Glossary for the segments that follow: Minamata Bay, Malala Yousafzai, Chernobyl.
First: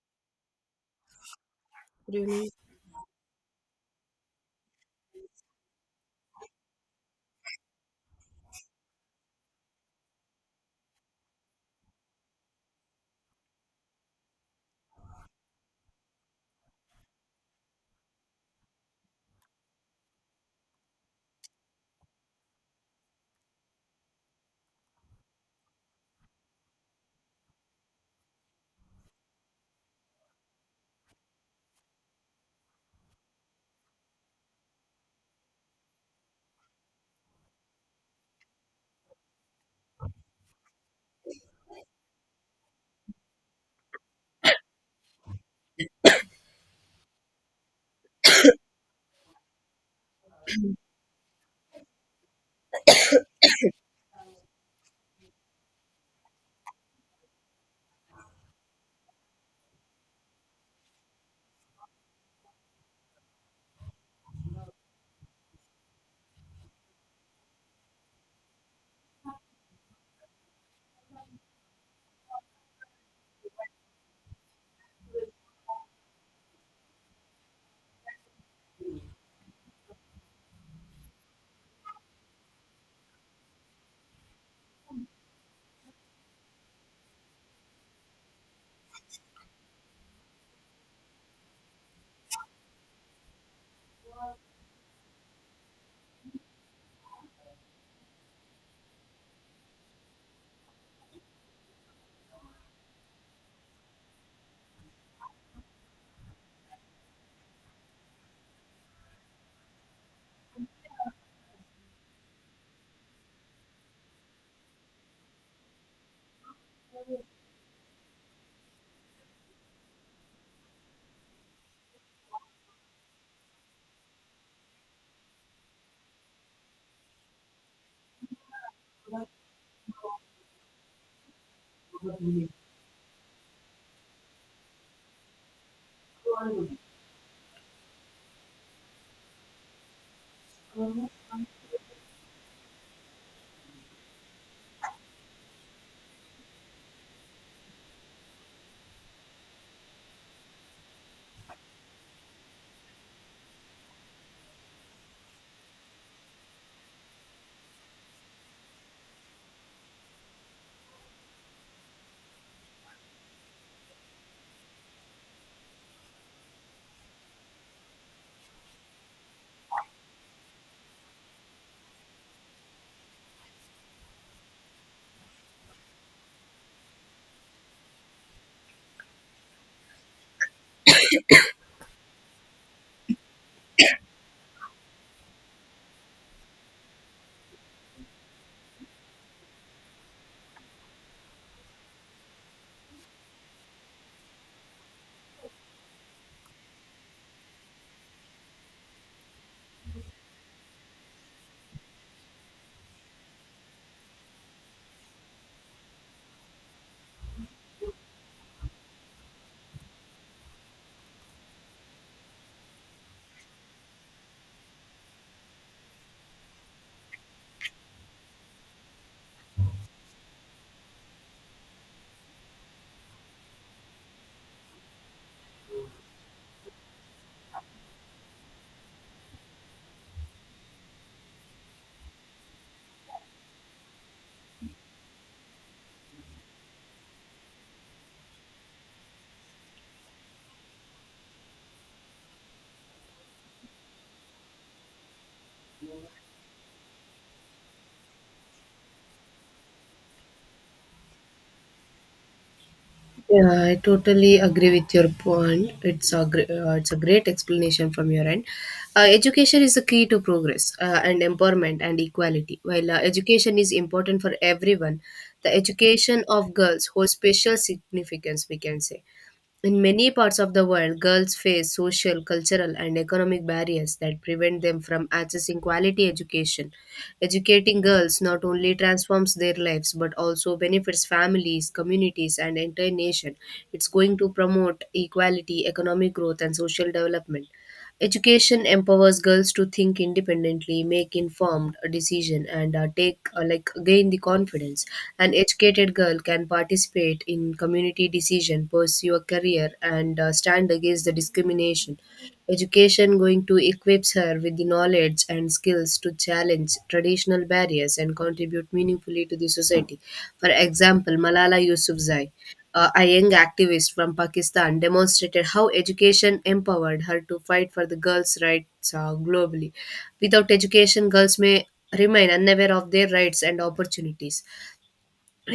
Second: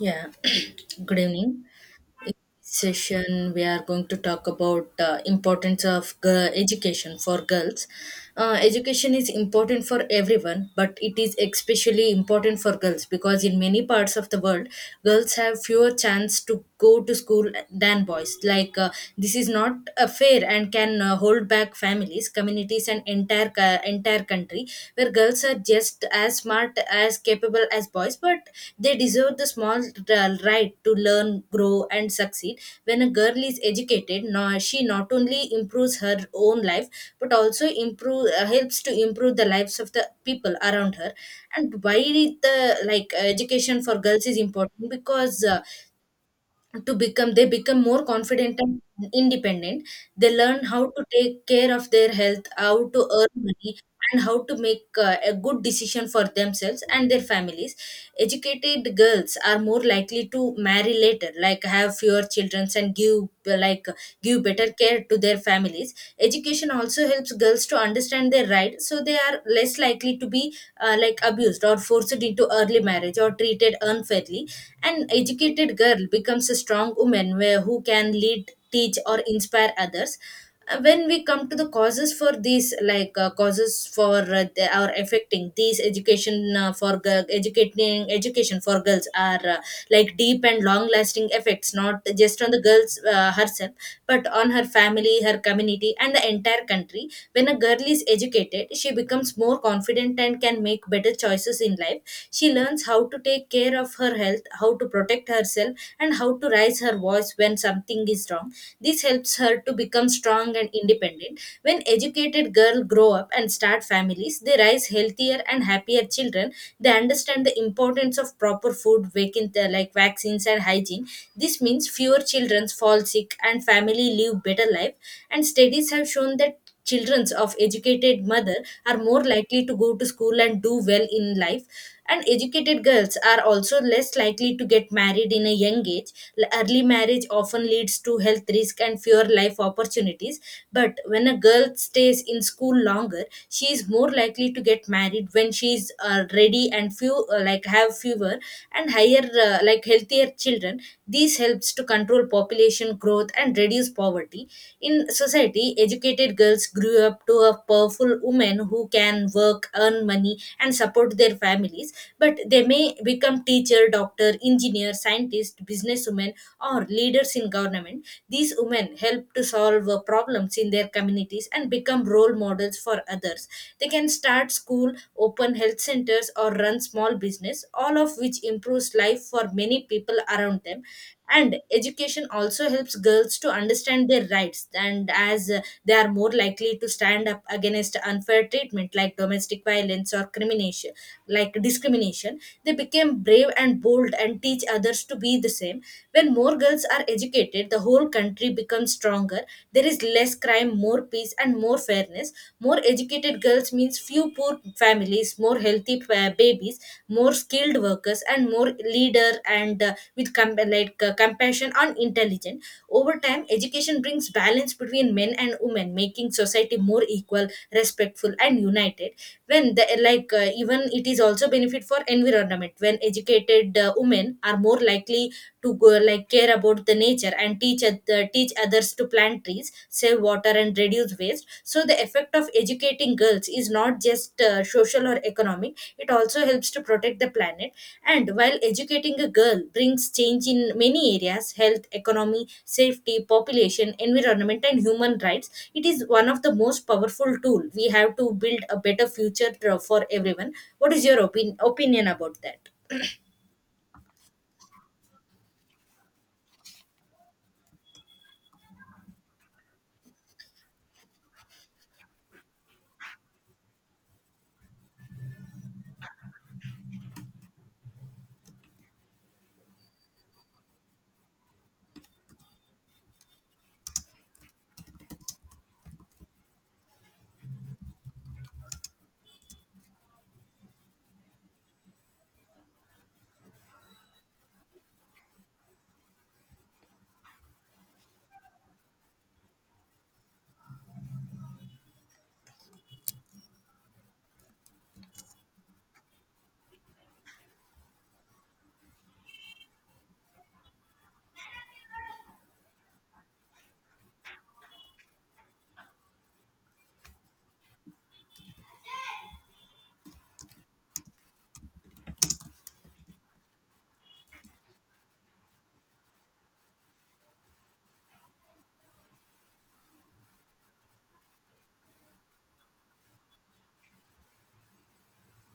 Yeah, good evening. In Really. this session, we are going to talk about importance of education for girls. Education is important for everyone, but it is especially important for girls because in many parts of the world, girls have fewer chance to go to school than boys. Like this is not fair and can hold back families, communities, and entire country where girls are just as smart as capable as boys, but they deserve the small right to learn, grow, and succeed. When a girl is educated, she not only improves her own life but also improve helps to improve the lives of the people around her. And why the like education for girls is important because to become they become more confident and independent. They learn how to take care of their health, how to earn money, and how to make a good decision for themselves and their families. Educated girls are more likely to marry later, like have fewer children and give uh, like give better care to their families. Education also helps girls to understand their rights, so they are less likely to be abused or forced into early marriage or treated unfairly. An educated girl becomes a strong woman where, who can lead, teach, or inspire others. When we come to the causes for these, like causes for they are affecting these education for girl, educating education for girls are like deep and long-lasting effects, not just on the girls herself, but on her family, her community, and the entire country. When a girl is educated, she becomes more confident and can make better choices in life. She learns how to take care of her health, how to protect herself, and how to raise her voice when something is wrong. This helps her to become strong and independent. When educated girls grow up and start families, they raise healthier and happier children. They understand the importance of proper food, vacant, like vaccines and hygiene. This means fewer children fall sick and family live better life. And studies have shown that children of educated mother are more likely to go to school and do well in life, and educated girls are also less likely to get married in a young age. Early marriage often leads to health risk and fewer life opportunities. But when a girl stays in school longer, she is more likely to get married when she is ready and few like have fewer and higher like healthier children. This helps to control population growth and reduce poverty. In society, educated girls grew up to a powerful women who can work, earn money, and support their families, but they may become teacher, doctor, engineer, scientist, businesswoman, or leaders in government. These women help to solve problems in their communities and become role models for others. They can start school, open health centers, or run small business, all of which improves life for many people around them. And education also helps girls to understand their rights, and as they are more likely to stand up against unfair treatment like domestic violence or crimination like discrimination, they became brave and bold and teach others to be the same. When more girls are educated, the whole country becomes stronger. There is less crime, more peace, and more fairness. More educated girls means few poor families, more healthy babies, more skilled workers, and more leader and with compassion and intelligent. Over time, education brings balance between men and women, making society more equal, respectful, and united. When the even it is also benefit for environment, when educated women are more likely to go like care about the nature and teach teach others to plant trees, save water, and reduce waste. So the effect of educating girls is not just social or economic, it also helps to protect the planet. And while educating a girl brings change in many areas: health, economy, safety, population, environment, and human rights, it is one of the most powerful tool we have to build a better future for everyone. What is your opinion about that? Yeah, I totally agree with your point. It's a great explanation from your end. Education is the key to progress and empowerment and equality. While education is important for everyone, the education of girls holds special significance. We can say in many parts of the world, girls face social, cultural, and economic barriers that prevent them from accessing quality education. Educating girls not only transforms their lives but also benefits families, communities, and entire nation. It's going to promote equality, economic growth, and social development. Education empowers girls to think independently, make informed decision, and take like gain the confidence. An educated girl can participate in community decision, pursue a career, and stand against the discrimination. Education going to equips her with the knowledge and skills to challenge traditional barriers and contribute meaningfully to the society. For example, Malala Yousafzai. A young activist from Pakistan demonstrated how education empowered her to fight for the girls' rights globally. Without education, girls may remain unaware of their rights and opportunities.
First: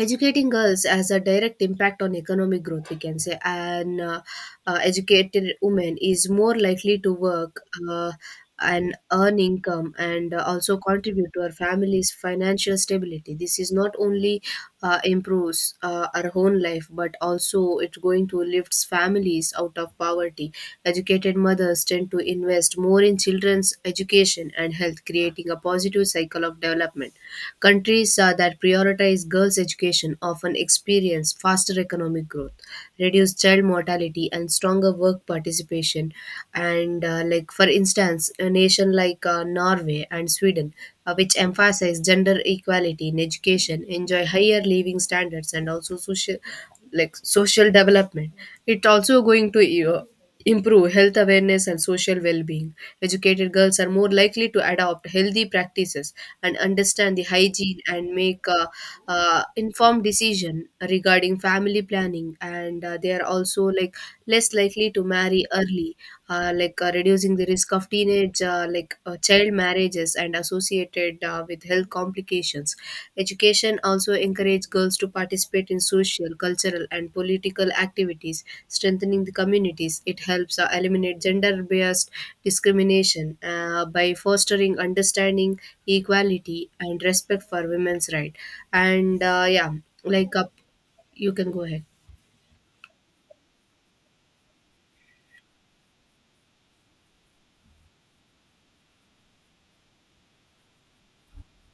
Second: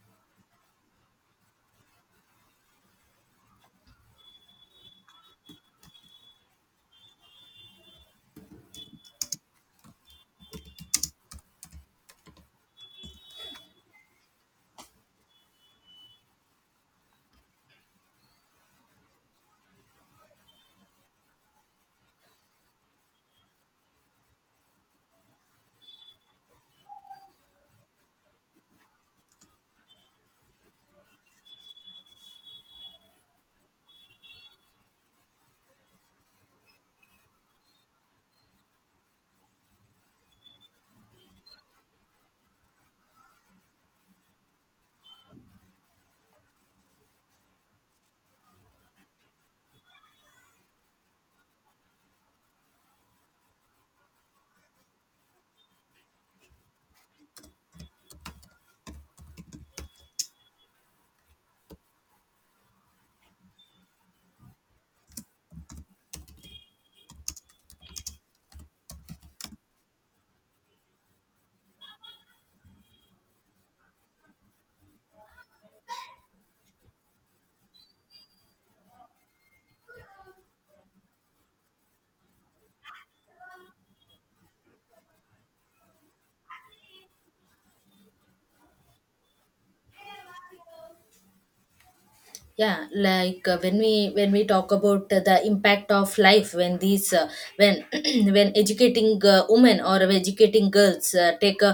Educating girls has a direct impact on economic growth. We can say an educated woman is more likely to work uh, and earn income, and also contribute to her family's financial stability. This is not only improves our own life but also it's going to lifts families out of poverty. Educated mothers tend to invest more in children's education and health, creating a positive cycle of development. Countries that prioritize girls' education often experience faster economic growth, reduced child mortality, and stronger work participation. And like, for instance, a nation like Norway and Sweden, which emphasize gender equality in education, enjoy higher living standards and also social, like, social development. It's also going to improve health awareness and social well-being. Educated girls are more likely to adopt healthy practices and understand the hygiene and make informed decision regarding family planning, and they are also like less likely to marry early, reducing the risk of teenage child marriages and associated with health complications. Education also encourages girls to participate in social, cultural, and political activities, strengthening the communities. It helps eliminate gender based discrimination by fostering understanding, equality, and respect for women's rights. And yeah, like up, you can go ahead. Yeah, like when we talk about the impact of life when these when when educating women or educating girls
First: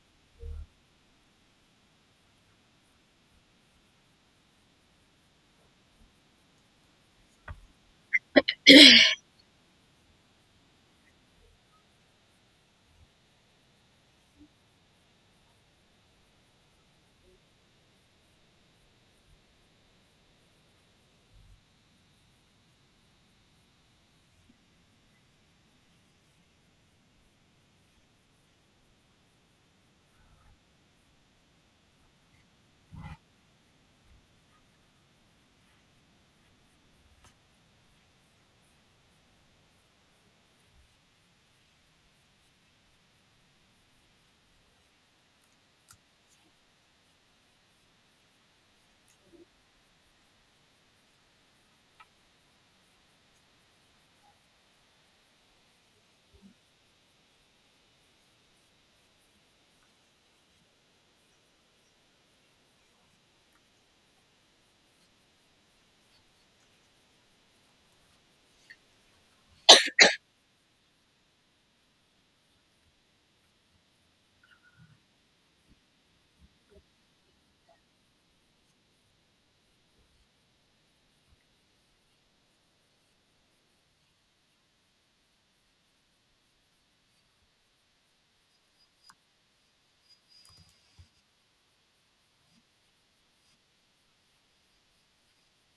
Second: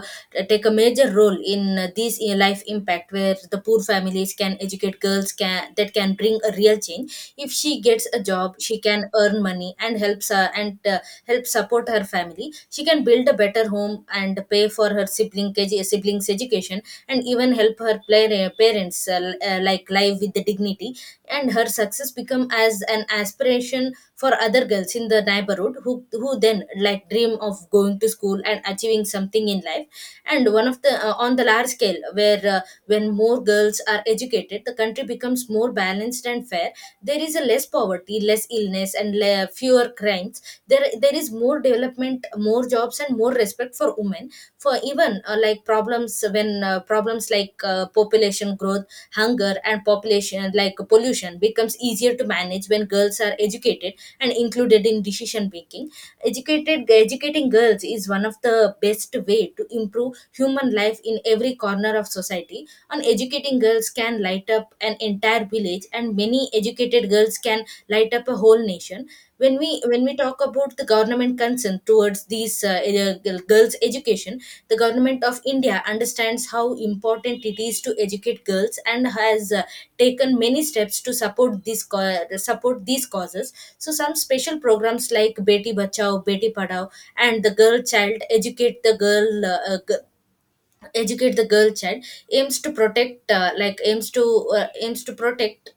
take a major role in these in life impact, where the poor families can educate girls can that can bring a real change. If she gets a job, she can earn money and helps her, and help support her family. She can build a better home and pay for her siblings education, and even help her parents live with the dignity. And her success become as an aspiration for other girls in the neighborhood who then like dream of going to school and achieving something in life. And one of the on the large scale, where when more girls are educated, the country becomes more balanced and fair. There is a less poverty, less illness, and fewer crimes. There is more development, more jobs, and more respect for women. For even problems, when problems like population growth, hunger, and population like pollution becomes easier to manage when girls are educated and included in decision making. Educated Educating girls is one of the best way to improve human life in every corner of society. On educating girls can light up an entire village, and many educated girls can light up a whole nation. When we talk about the government concern towards these girls' education, the government of India understands how important it is to educate girls and has taken many steps to support support these causes. So some special programs like Beti Bachao, Beti Padhao, and the Girl Child Educate the Girl Child aims to aims to protect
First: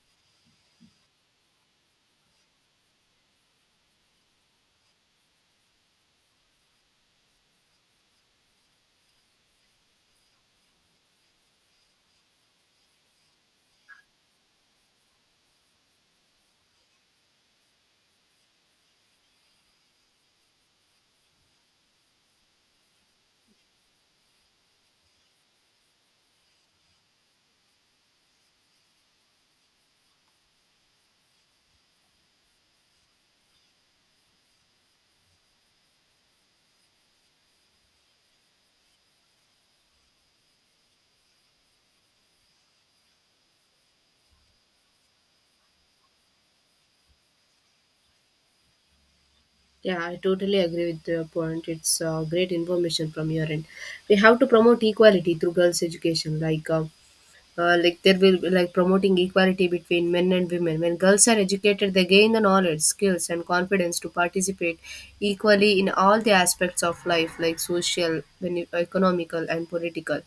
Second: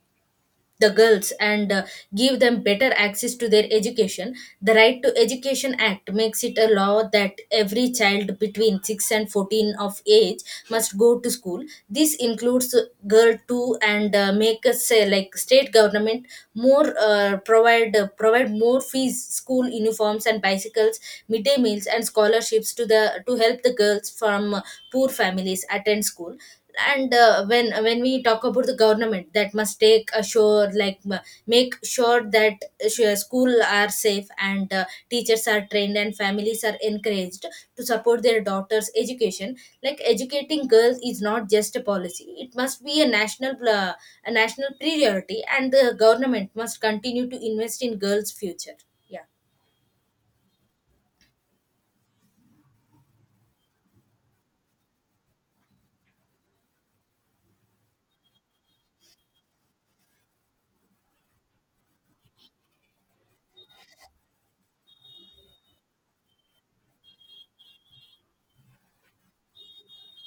the girls and give them better access to their education. The right to education act makes it a law that every child between 6 and 14 of age must go to school. This includes girl too, and make us say like state government more provide more fees, school uniforms, and bicycles, midday meals, and scholarships to help the girls from poor families attend school. And when we talk about the government that must take a sure like make sure that school are safe, and teachers are trained, and families are encouraged to support their daughters education. Like educating girls is not just a policy, it must be a national priority, and the government must continue to invest in girls future. Yeah. Yeah, I totally agree with your point. It's great information from your end. We have to promote equality through girls' education. Like, there will be like promoting equality between men and women. When girls are educated, they gain the knowledge, skills, and confidence to participate equally in all the aspects of life, like social, economical, and political.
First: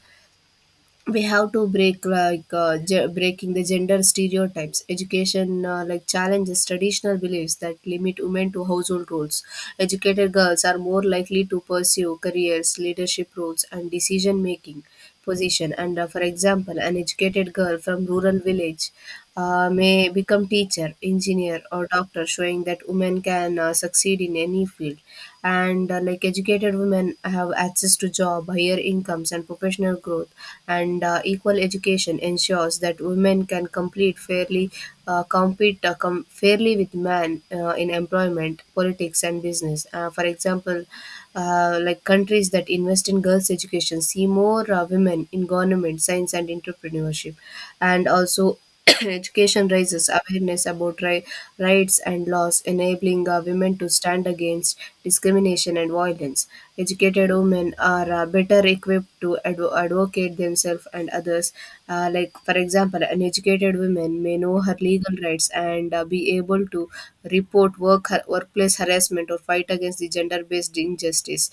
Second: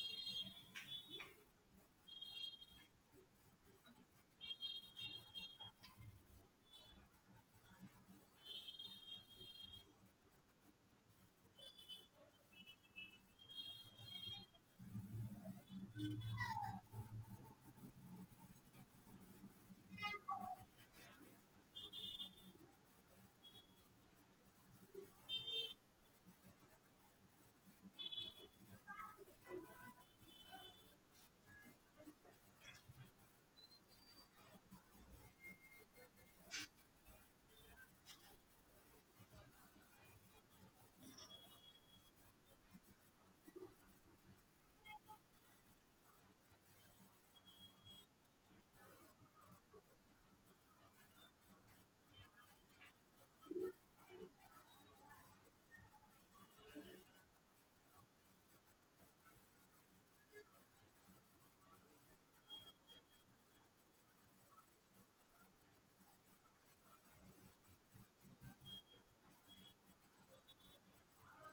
We have to break, breaking the gender stereotypes. Education like challenges traditional beliefs that limit women to household roles. Educated girls are more likely to pursue careers, leadership roles, and decision making position. And for example, an educated girl from rural village may become teacher, engineer, or doctor, showing that women can succeed in any field. And like, educated women have access to job, higher incomes, and professional growth. And equal education ensures that women can complete fairly compete fairly with men in employment, politics, and business. For example, like, countries that invest in girls education see more women in government, science, and entrepreneurship. And also education raises awareness about rights and laws, enabling women to stand against discrimination and violence. Educated women are better equipped to advocate themselves and others. Like, for example, an educated woman may know her legal rights and be able to report workplace harassment or fight against the gender based injustice.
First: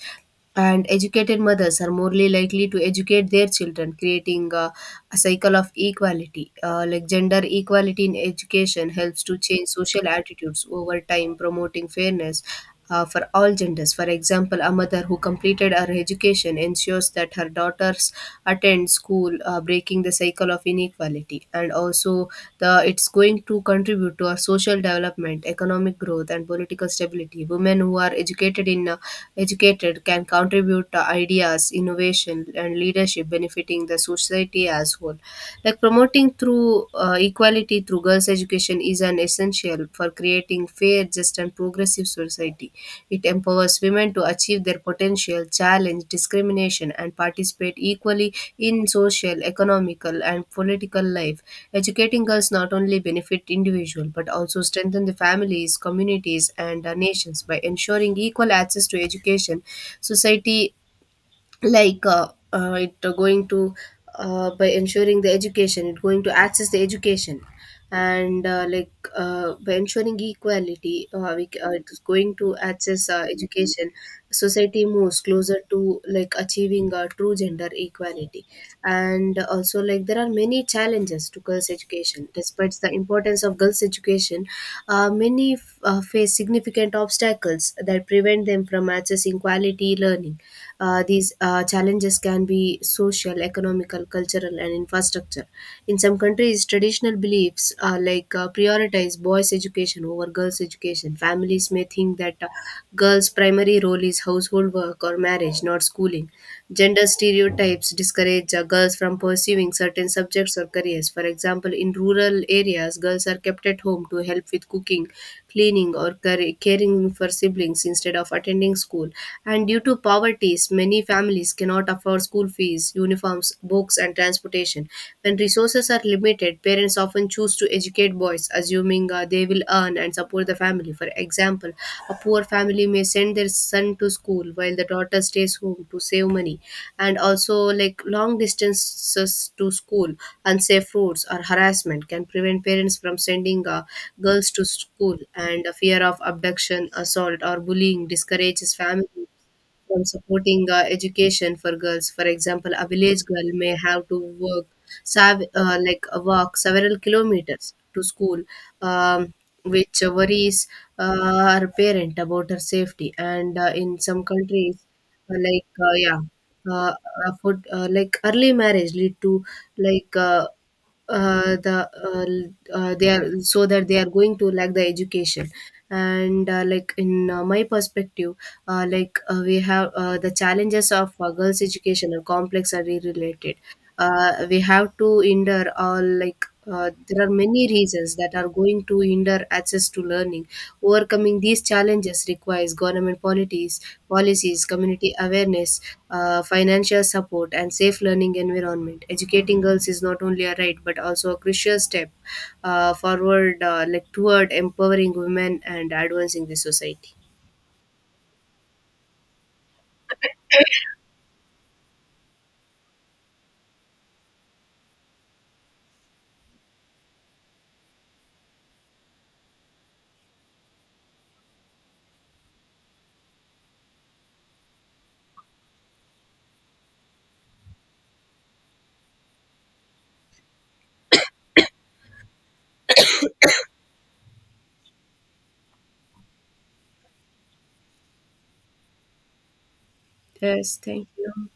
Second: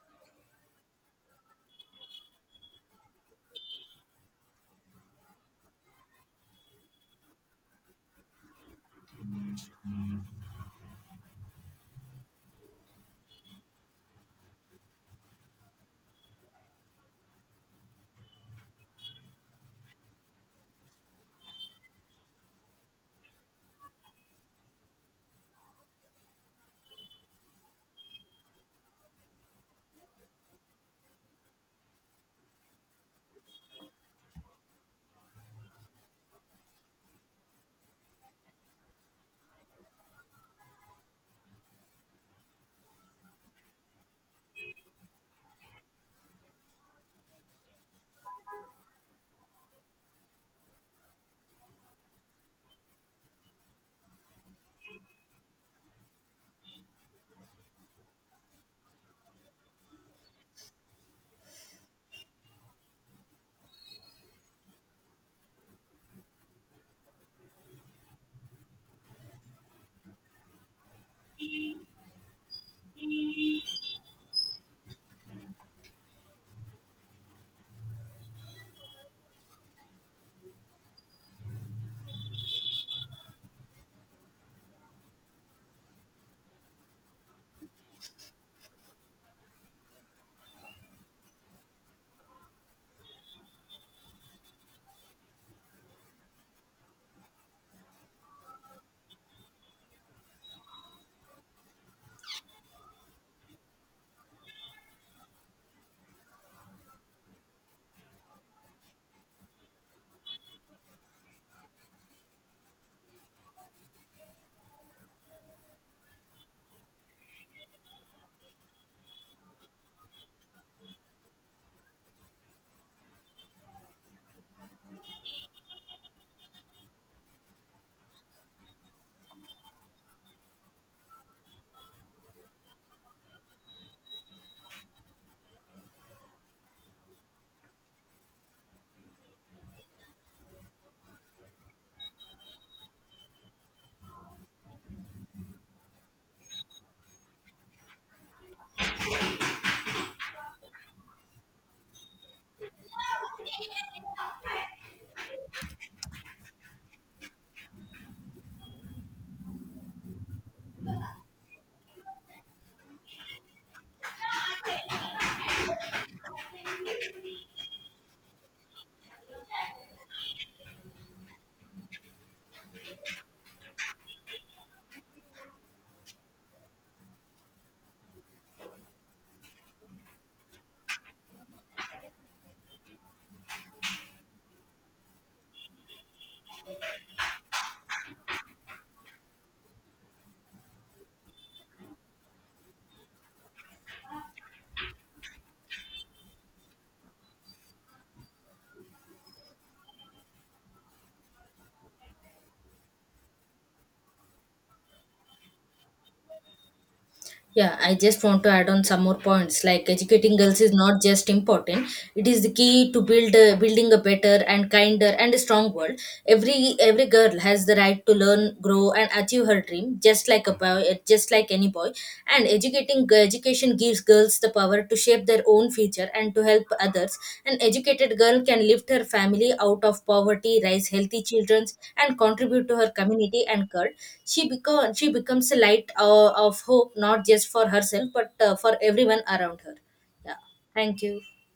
And educated mothers are more likely to educate their children, creating a cycle of equality. Like, gender equality in education helps to change social attitudes over time, promoting fairness for all genders. For example, a mother who completed her education ensures that her daughters attend school, breaking the cycle of inequality. And also, the it's going to contribute to our social development, economic growth, and political stability. Women who are educated can contribute to ideas, innovation, and leadership, benefiting the society as whole. Like, promoting through equality through girls education is an essential for creating fair, just, and progressive society. It empowers women to achieve their potential, challenge discrimination, and participate equally in social, economical, and political life. Educating girls not only benefit individual but also strengthen the families, communities, and nations by ensuring equal access to education. Society like it going to by ensuring the education it going to access the education and like By ensuring equality, it's going to access education. Society moves closer to like achieving true gender equality. And also like, there are many challenges to girls education. Despite the importance of girls education, face significant obstacles that prevent them from accessing quality learning. These challenges can be social, economical, cultural, and infrastructure. In some countries, traditional beliefs prioritize boys' education over girls' education. Families may think that girls' primary role is household work or marriage, not schooling. Gender stereotypes discourage girls from pursuing certain subjects or careers. For example, in rural areas, girls are kept at home to help with cooking, cleaning, or caring for siblings instead of attending school. And due to poverty, many families cannot afford school fees, uniforms, books, and transportation. When resources are limited, parents often choose to educate boys, assuming they will earn and support the family. For example, a poor family may send their son to school while the daughter stays home to save money. And also, like, long distances to school, unsafe roads, or harassment can prevent parents from sending girls to school, and a fear of abduction, assault, or bullying discourages families from supporting education for girls. For example, a village girl may have to work, walk several kilometers to school, um, which worries her parent about her safety. And in some countries, yeah, uh, like, early marriage lead to like. Uh, the uh, they are so that they are going to lack the education. And like, in my perspective, we have the challenges of girls education are complex, are related. We have to endure all. There are many reasons that are going to hinder access to learning. Overcoming these challenges requires government policies, community awareness, financial support, and safe learning environment. Educating girls is not only a right but also a crucial step forward, like toward empowering women and advancing the society. Yeah, I just want to add on some more points. Like educating girls is not just important; it is the key to building a better and kinder and a strong world. Every girl has the right to learn, grow, and achieve her dream, just like a boy, just like any boy. And educating education education gives girls the power to shape their own future and to help others. An educated girl can lift her family out of poverty, raise healthy children, and contribute to her community and cult. She becomes a light of hope, not just for herself but for everyone around her. Yeah. Yes, Thank thank you. you.